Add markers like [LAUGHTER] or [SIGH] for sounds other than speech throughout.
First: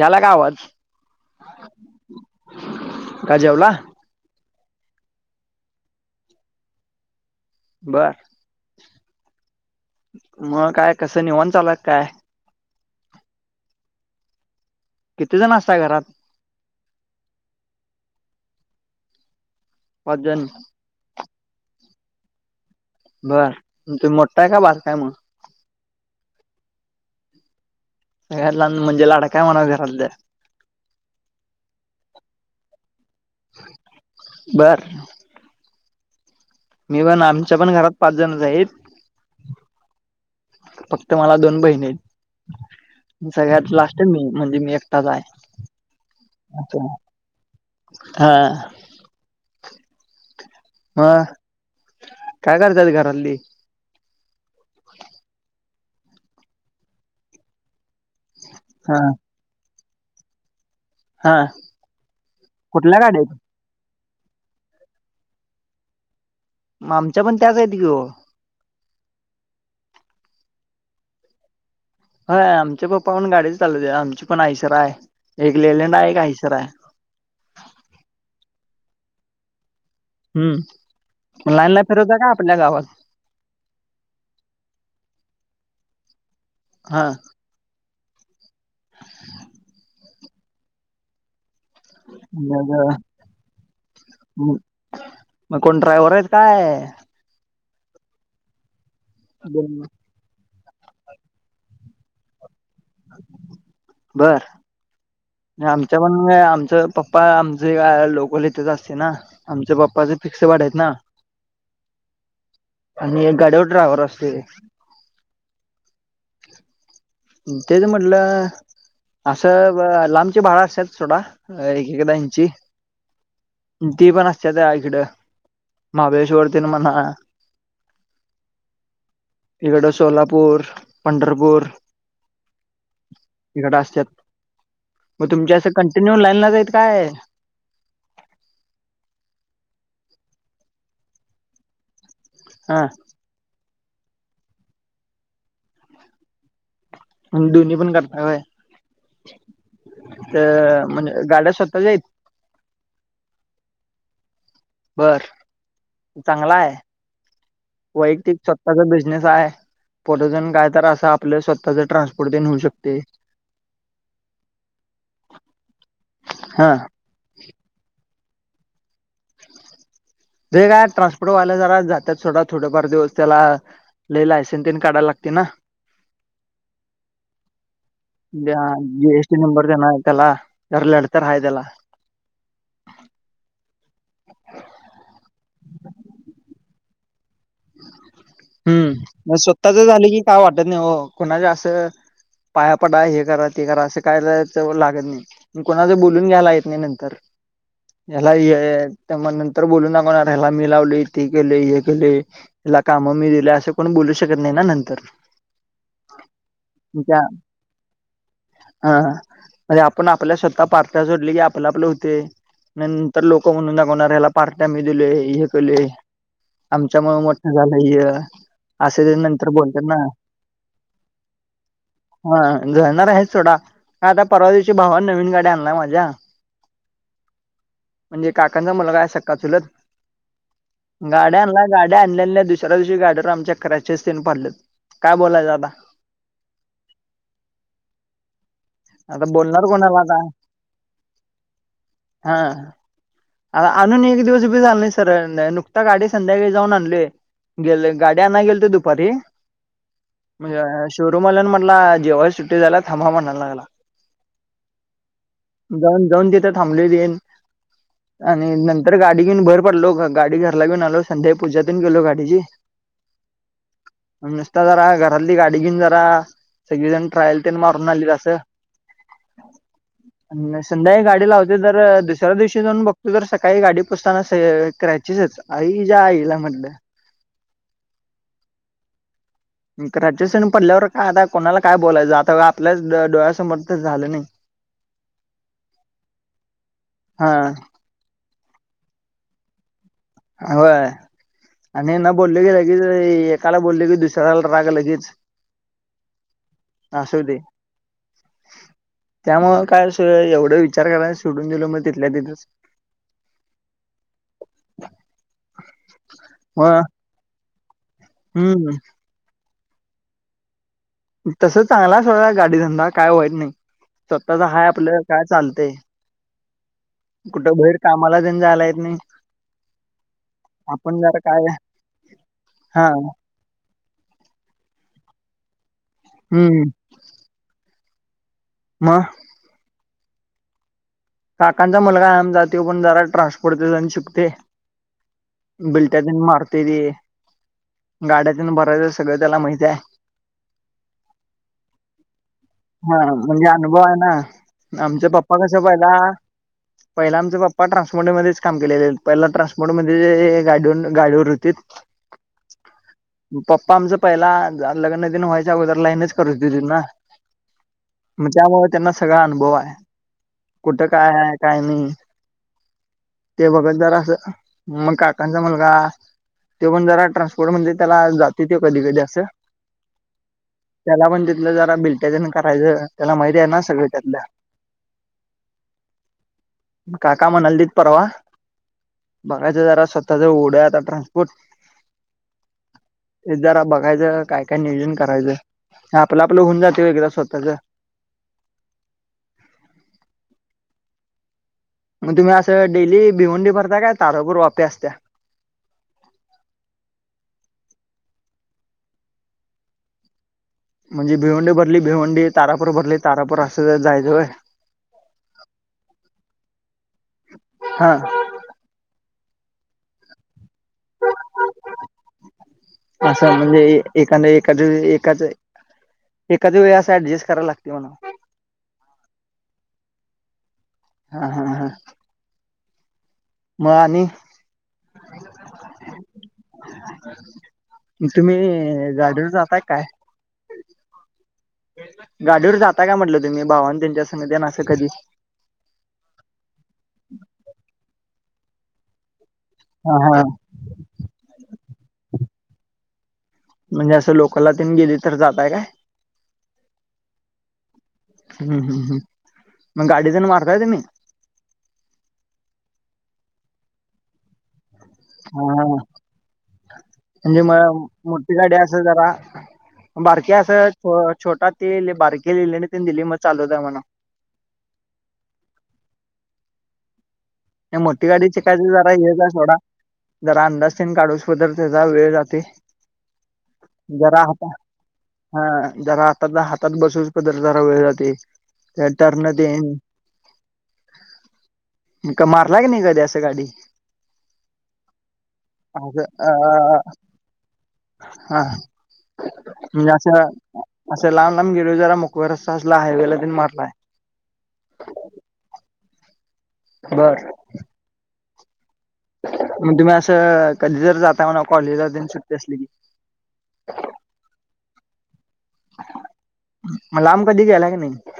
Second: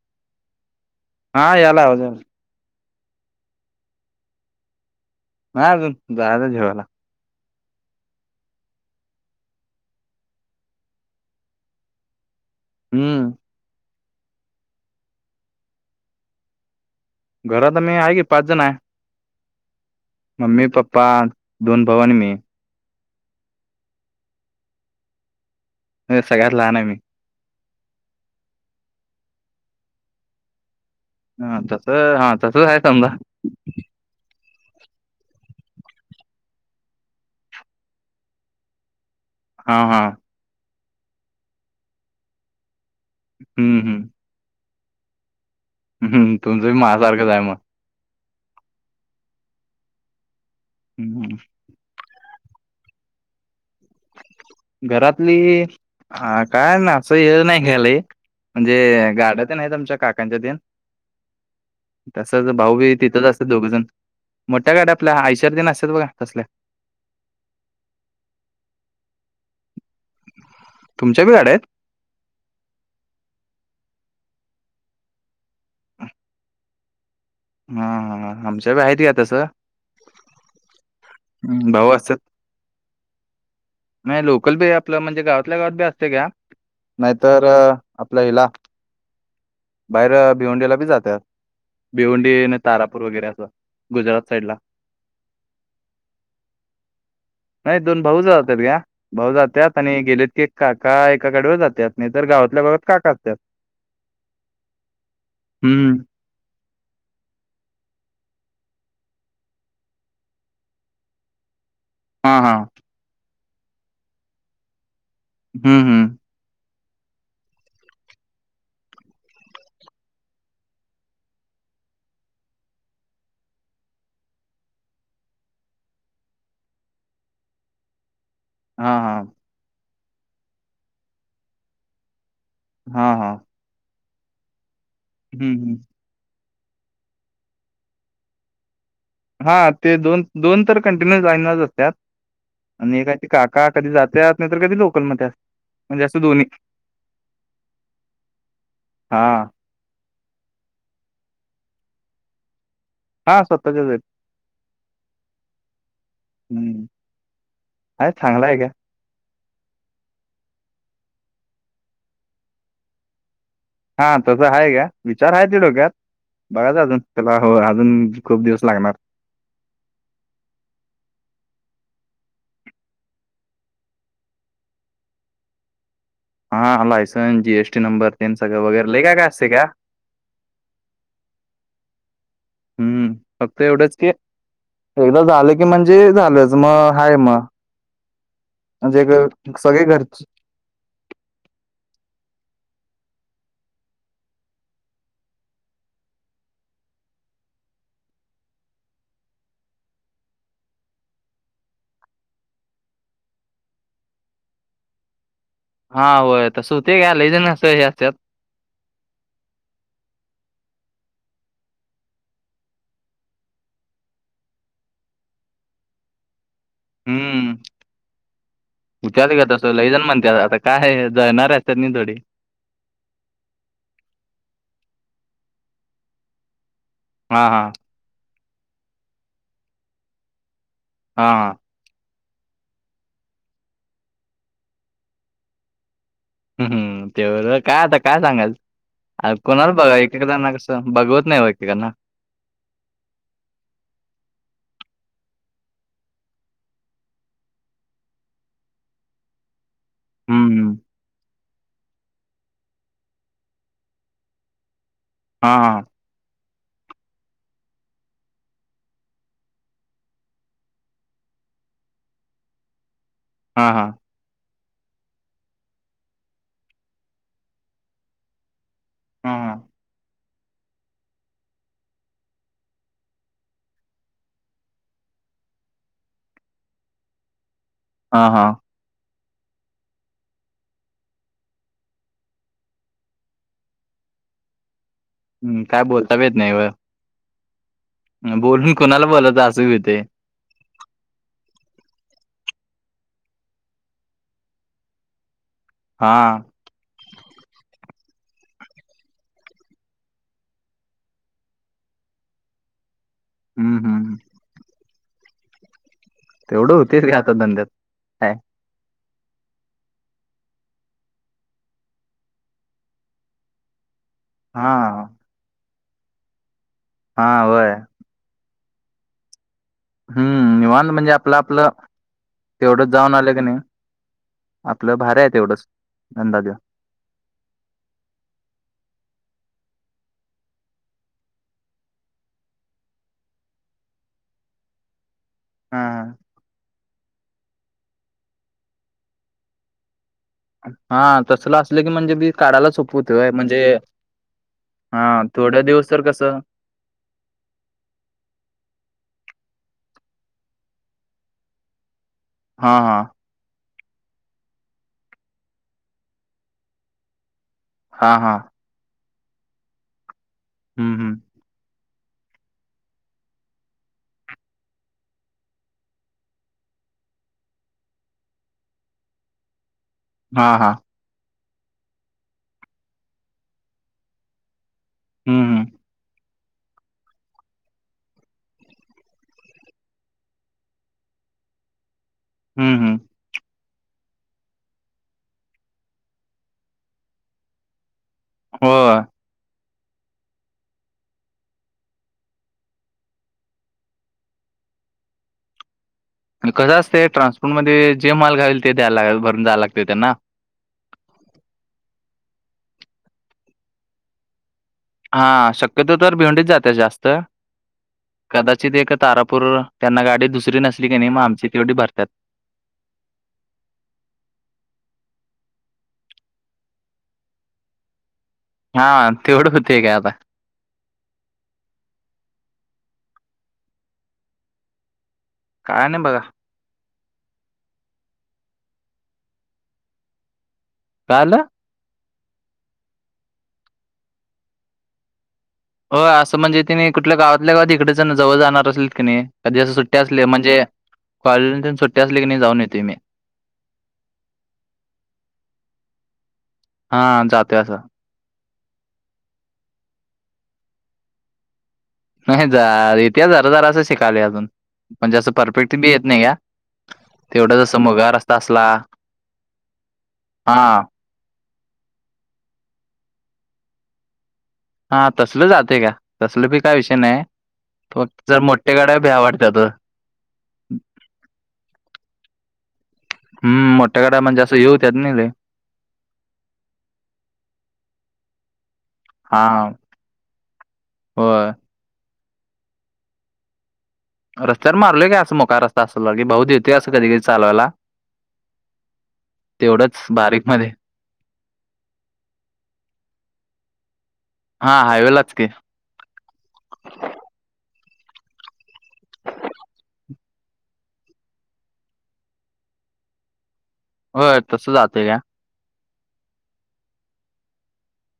यालाय का आवाज हा याला आवाज याला का जेवला? नाही आजून जायाचायं जेवायला. बरं मग, काय कसं निवांन चालूयं क-काय? हम्म. किती जण असत घरात? घरात मी आहे की पाच जण आहे. पाच जण मम्मी, पप्पा, दोन भाऊ आणि मी. बर तु मोठाय का बार काय मग? सगळ्यात लहान आहे मी. म्हणजे लडाका म्हणा घरात. हा तस हा तसच आहे समजा. [INAUDIBLE] बर. मी पण आमच्या पण घरात पाच जण आहेत. हा हा. फक्त मला दोन बहिणी आहेत सगळ्यात हम्म लास्ट मी. म्हणजे मी एकटाच आहे. ह् तुमचं मा सारखंच आहे मग. हा. ह हम्म [INAUDIBLE] काय करतात घरली. घरातली ह काय ना असं हे नाही घ्यालाय. हा म्हणजे गाड्यातन आहे आुमच्या काकांच्या तेन. हा [INAUDIBLE] तसच भाऊ बी कुठल्या तिथंच गाडीत असत दोघजण. मोठ्या गाड्या आपल्या आयशवर दिन असतात बघा कसल्या. मग आमच्या पण त्याच आहेत गे. तुमच्या भी गाड्या आहेत? हय आमच्या पप्पा पण गाडी चालवते आमची पण आयसर आहे एक लेलेड आहे, एक आयसर आहे. हा हा आमच्या ब आहेत का तस. हम्म म लाईन ला भाऊ असतात फिरवता का आपल्या गावात. नाही लोकल बी आपलं म्हणजे गावातल्या गावात बी असते घ्या हा नाहीतर. आपला हिला. [INAUDIBLE] बाहेर भिवंडीला बी जातात भिवंडी, मग तारापूर वगैरे असं गुजरात साईड अं, ला. मग कोण ड्राय्हर आहेत काय? नाही दोन भाऊ जातात ग्या भाऊ जातात ब- आणि गेलेत की. काका एकाकडेवर जातेत नाही तर गावातल्या लो. [INAUDIBLE] बर हम्म आमच्या प आमच पप्पा आमचे काय लोकलथच असते ना. आमच्या बाप्पाचे फिक्स वाढ आहेत ना. [INAUDIBLE] हा हा. आणि एक गाड्यावर ड्रायव्हर असते. हम् हम्. तेच म्हटलं. असं लांबचे भाडं असत सोडा ऐकऐकांची. ती पण असते इकड महाबळेश्वरती म्हणा. [INAUDIBLE] हा हा. इकडं सोलापूर, पंढरपूर. हा. तिकडं असतत, [INAUDIBLE] मग हम्म तुमच्या असं हम्म कंटिन्यू लाईन ला जाईल काय? हा ते दोन दोन तर कंटिन्युस रायन असतात हा आणि एका. काका कधी जातेात नाही तर कधी लोकलमध्येध्ये असत म्हणजे असं दोन्ही. दोन्ही पण करता काय हा तर म्हणजे गाड्या स्वतः जाईत. हा स्वतःच्याच आहेत. बर चांगला आहे. हम्म आहे वैयक्तिक चांगला आहे का स्वतःचा बिझनेस आहे. परजण काय तर असं आपलं स्वतःच ट्रान्सपोर्ट तेन होऊ शकते. हा तसं आहे का विचार आहे ते डोक्यात हा बघाच अजून त्याला हो अजून खूप दिवस लागणार. ते काय ट्रान्सपोर्टवाल्या जरा जातात ोडा थोडफार दिवस त्याला लई लायसेन तीन काढाला लागते ना हा लायसन जीएसटी नंबर ते ज सगळं वगैरे लय काय काय जीएसटी असते का नंबर दे नार त्याला. बार लाडतर हाय त्याला. हम्म. फक्त एवढंच की एकदा झालं की म्हणजे झालंच मग हाय मग. म्हणजे हम्म म ग- स्वतःच सगळे झाले कि घरचे काय वाटत नाही हो कोुणाच्या असं पाया पडा हे करा ते करा असे कायलाच लागत नाही. मी कोणाच बोलून घ्यायला येत नाही नंतर ह्याला हे त्या मग नंतर बोलू दाखवणार ह्याला मी लावले ते केले हे केले. तुला कामं मी दिले असं कोणी बोलू शकत नाही ना नंतर. हा होय तर हुतंय का त्या लय जाण असत्यात स असतात. हा आणि आपण आपल्या स्वतः पारट्या जोडली की आपलं आपल होतय. नंतर लोक म्हणून दाखवणार ह्याला पाट्या मी दिलोय हे केलय आमच्यामुळे मोठ झालंय. अ त्यात काय तसं लैजण म्हणत्यात आता काय हे जळणार असतात नाही थोडी. झळणार आहेत सोडा का आता परवादिवशी भावान नवीन गाडी्या आणलाय माझ्या. हा हा. म्हणजे काकांचा मुलगा सखा चुलत हा गाड्या हा आणला गाड्या आण लल्या दुसऱ्या दिवशी गाड्यातर आमच्या क्रांचेस तीन पडलेत काय बोलायच आता. हमम ते होय काय आता काय सांगायच. आता अ बोलणार कोणाला बघा आता एकेकजणांना कसं बघवत नाही ओ एकेकांना. हा. आणून एक दिवस बी झाल नाही सरळ नुकता गाडी संध्याकाळी जाऊन आणलूय. गेले गाड्याना गेल ते दुपारी हम्म म्हणजे हम्म शोरूम आल्या म्हटला जेवाय सुट्टी टी झाल्या थांबा म्हणायला लागला हा हा जाऊन जाऊन तिथे थांबलोय तेन. आणि नंतर गाडी घेऊन बाहेर पडलो गाडी घरला घेऊन आलो संध्याळी पूजा तेन गेलो गाडीची [INAUDIBLE] हा हा. नुसता जरा घरातली गाडी घेऊन जरा सगळीजण ट्रायल ते मारून आलीत अस. हा हा अन संध्याकाळी गाडी लावते तर दुसऱ्या दिवशी जाऊन बघ. तू जर सकाळी गाडी पोसताना क्रॅचेसच आहेत अरे हेच्या आईला म्हटलं. ह हा. म क्रॅचेस तेन पडल्यावर काय आता कोणाला काय बोलायचं आता आपल्याच डोळ्यासमोर तर झालं नाही. [UNINTELLIGIBLE] हम्म काय बोलता बी येत नाही व. हा. हं बोलून कोणाला बोलयच अस भी होतय. व्हय. आणि न बोलले की लगेच एकाला बोलले की दुसऱ्या राग लगेच. हा. अस हुतंय. त्यामूळ काय अस एवढं विचार करायला सोडून दिल मग तिथल्या तिथेच. हम् हम्म हम. तेवढं होतय रे आता धंद्यात. काय हम्. तस चांगला अस गाडी धंदा काय वाईट नाही स्वतःचा हाय हा आपलं. काय चालतय हा [INAUDIBLE] कुठ व्हय बाहेर कामाला तेन जायला येत नाही. हम्म निवांत आपण म्हणजे जरा आपलं काय आपलं हा तेवढंच जाऊन आलं की नाही. आपलं भार आहेत एवढंच नंदा दिेव. हम्म मग. काकांचा मुलगा कायम जातो पण जरा ट्रान्सपोर्ट जण शिकतोय. हा बिलाट्या तेन मारतय ते. गाड्यातेन भरायच सगळं त्याला माहिती आहे. हा तसला असलं की म्हणजे मी काढायला सोप होतय म्हणजे. [INAUDIBLE] आमच्या हा पप्पा कसा थोड्या पाहिला. दिवस तर कसं पहिला आमचा पप्पा ट्रान्सपोर्टमध्येध्येच काम केलेले पहिला ट्रान्सपोर्टमध्येध्ये गाड गाडीवर होती. [INAUDIBLE] हा हा. पप्पा आमचं पहिला लग्न दिन व्हायच्या अगोदर लाईनच करूनच दिली ना. हा मग हा त्यामुळे त्यांना सगळा अनुभव आहे. कुठं हम्म काय हम्म आहे काय नाही. [INAUDIBLE] ते बघत जरा असं मग काकांचा मुलगा. तो पण जरा ट्रान्सपोर्ट म्हणजे त्याला जाते त कधी कधी असं. हा हा. त्याला पण तिथलं जरा बिलट्या त्यान करायचं त्याला माहिती आहे ना सगळ त्यातलं. हम् हम. काका मन्हालतीत परवा. बघाच जरा स्वतः ज ओढं आता ट्रान्सपोर्ट. हम् हम्. हे जरा बघायचं काय काय नियोजन करायचं आपलं आपलं होऊन जाते एकदा स्वतःच. होय. मग तुम्ही असं डेली भिवंडी भरता काय तारापूर वाप्या असत्या. कसं असतं ट्रान्सपोर्ट मध्ये जे माल घावेल ते द्या भरून जाव लागते त्यांना. म्हणजे भिवंडी भरली भिवंडी तारापूर भरली तारापूर असं जायचंय होय. हा शक्यतो तर भेवंडीच जाते जास्त. हा [INAUDIBLE] कदाचित एक तारापूर त्यांना गाडी दुसरी नसली की नाही मग आमची तेवढी भरतात. असं म्हणजे एखाद एखाद एकाच. एखादी वेळे असं ऍडजस्ट कराय लागते मला. हा तेवढं होती काय आता. हा हा हा. मग आणि? काय नाही बघा. [INAUDIBLE] तुम्ही गाडीवर जाताय काय. काय झालं? गाडीवर जाता काय म्हटलं तुम्ही भावान त्यांच्या संग ये ना असं कधी. हो असं म्हणजे तिने कुठल्या गावातल्या गावात त इिकडच जवळ जाणार असेल की नाही. कधी असं हा सुट्ट्या हा असले म्हणजे कॉलेज सुट्ट्या असले की नाही जाऊन येते मी. म्हणजे असं लोकलला त गेले तर जातय काय? हां, जातोय असं. [INAUDIBLE] हम्म हम्म हम्, मग गाडी जण मारताय तुम्ही? नाही ज येते जरा जरा असं शिकाले अजून म्हणजे असं हा परफेक्ट बी येत नाही या. म्हणजे म मोठी गाडी असं जरा बारकी असं. हां, छोटा तेले बारके लिले आणि ते दिले मग चालत आहे मणा. हा तसल जाते का तसल पी काय विषय नाही. मोठी फक्त गाडी जर शिकायची मोठ्या जरा गाड्या भ्या हेच आहे सोडा. वाटतात ओ. जरा अंदाज तेन काढूस तरर त्याचा वेळ जाते हम् मोठ्या गड्या जरा मग हाता जासं येऊ त्या हा जरा आता हातात बसूनच प जरा वेळ जाते त्या टर्न येईन हो का मारला की नाही कधी असं गाडी रस्त्यावर मारलोय का असं मोका रस्ता असं असल की अ भाऊ देतय कधी कध चावायला हा म्हणजे तेवढंच असं बारीक मध्ये असं लहब लांब गेले जरा मोक रस्ता असला हायवेला देऊन मारलाय हा हायवेलाच के बर मग तुम्ही असं कधी जर जाता म्हणा कॉलेजलान सुट्टी असली की हो तसं जातेय का म लांब कधी ग्यायला की नाही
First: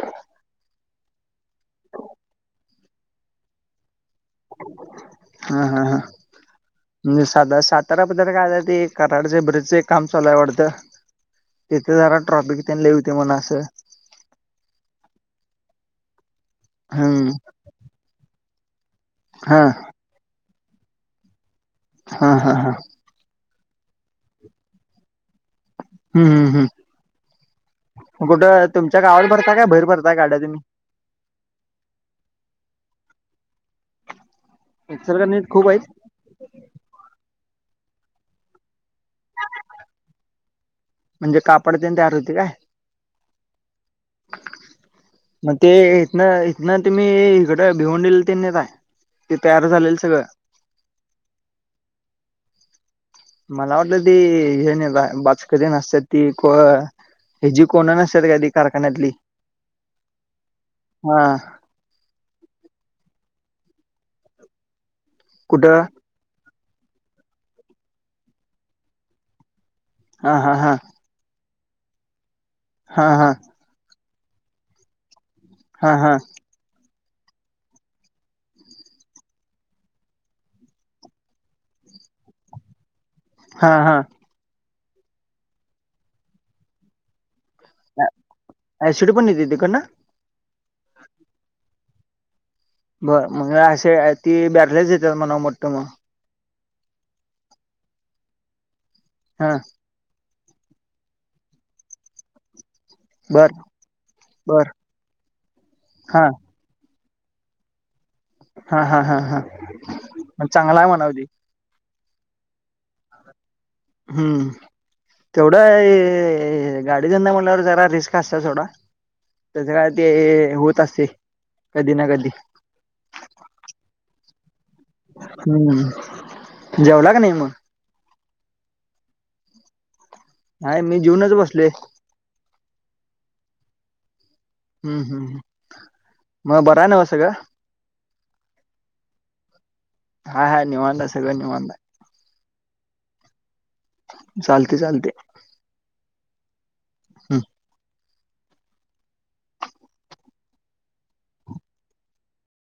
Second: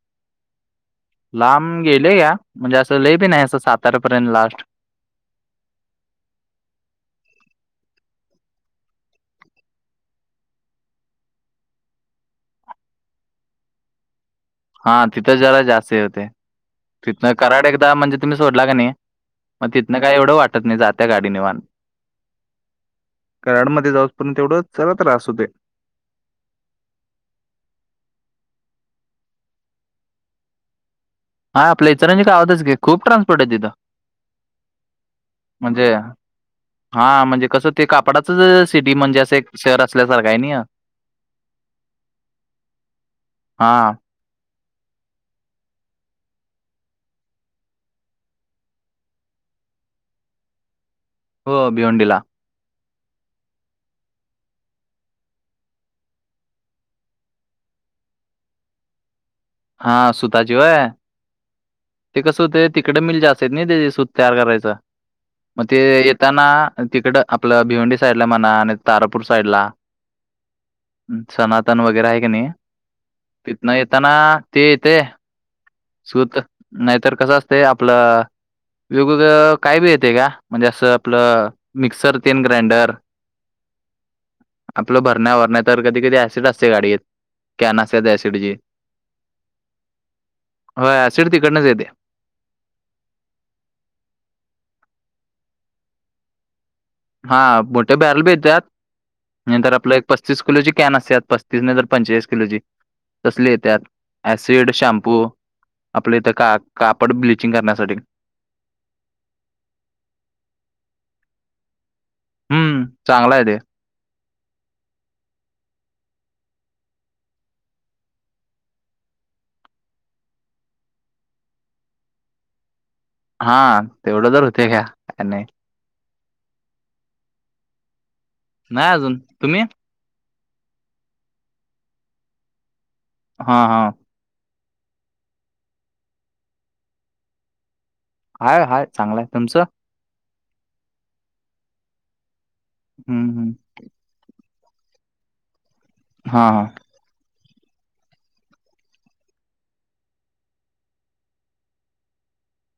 लांब गेले का म्हणजे असं ललेबी नाही असं सातारापर्यंत लास्ट हा हा हा म्हजे साधार सातारा पद् काय ते कराडचे बरेच काम चालाूय आवडतं तिथे जरा ट्रॉपिक त्यां लिवते मन असं हा तिथं जरा जास्त होते हम्म तिथं कराड एकदा म्हणजे तुम्ही सोडला का नाही हा मग तिथनं काय एवढं वाटत नाही जात त्या गाडीने वान हा हा हा कराडमध्येध्ये जाऊपर्यंत एवढ चरा त्रास होते हम्म हम् हम कुठं तुमच्या गावावर भरताय काय भहेर भरताय गाड्या तुम्ही हा आपल्या इतरांची का आवतच घे खूप ट्रान्सपोर्ट आहे तिथं इचलकरंजीत खूप आहेत म्हणजे हा म्हणजे कसं ते कापडाचच सिटी म्हणजे असं एक शहर असल्यासारख आहे नाही म्हणजे कापडते तयार होते काय हां. मग ते इथन इथन तुम्ही इकडं भिवंडला त्यां न काय ते तयार झालेलं सगळं हो भिवंडी ला मला वाटलं ती हे नाही बाच कधी नसतात ती ह जी कोणा नसत काधी कारखान्यातली हा सुताचीीवय हा ते कस ते तिकडे मिलज असत आहेत ना ते सूत तयार करायचं मग ते कुठं येताना तिकडं आपलं भिवंडी साईडला म्हणा आणि तारापूर साईडला हा हा हा सनातन वगैरे आहे क नाही हा हा तथन येताना ते येते हा हा सुूत नाहीतर कसं असते आपलं वेगवेगळं काय बी येते का म्हणजे असं आपलं मिक्सर तेन ग्राइंडर हा हा आपलं भरण्या भरण्या तर कधी कधी ऍसिड असते गाडीत कॅन असते ऍसिडची आ सुडी पणेत तिक ना हो सिडती कडनच येते बर मग अे ती ब्यारलेच येतात मणा वाटतं मग हा बोठे बॅरल भीेतात हा नंतर आपलं पस्तीस किलोची कॅनसत पस्तीस नाही तर पंचेचाळीस किलोची तसले बर येतात बर ऍसिड शॅम्पू आपले हा इथं काक कापड ब्लिचिंग करण्यासाठी हा हा हा हा चांगला आहे मणाम्हणावं ते हम्म चांगला आहे ते हम्म तेवढं ये गाडी धंदा म्हल्यावर जरा रिस्क असत्या सोडा तेज काय ते होत असते कधी ना कधी हा तेवढं तर होते काय त्यांनी [UNINTELLIGIBLE] जेवला का नाही म नाय अजून तुम्ही हाय मी जेवूनच बसले. हा हा हम्म हम्म हम्म म बरं हाय नव्ह सगळं हाय हाय चांगलाय तुमचं हाय हाय निवांत हाय सगळ निवांत हाय. हम्म हम्म चालते चालते. हा हम्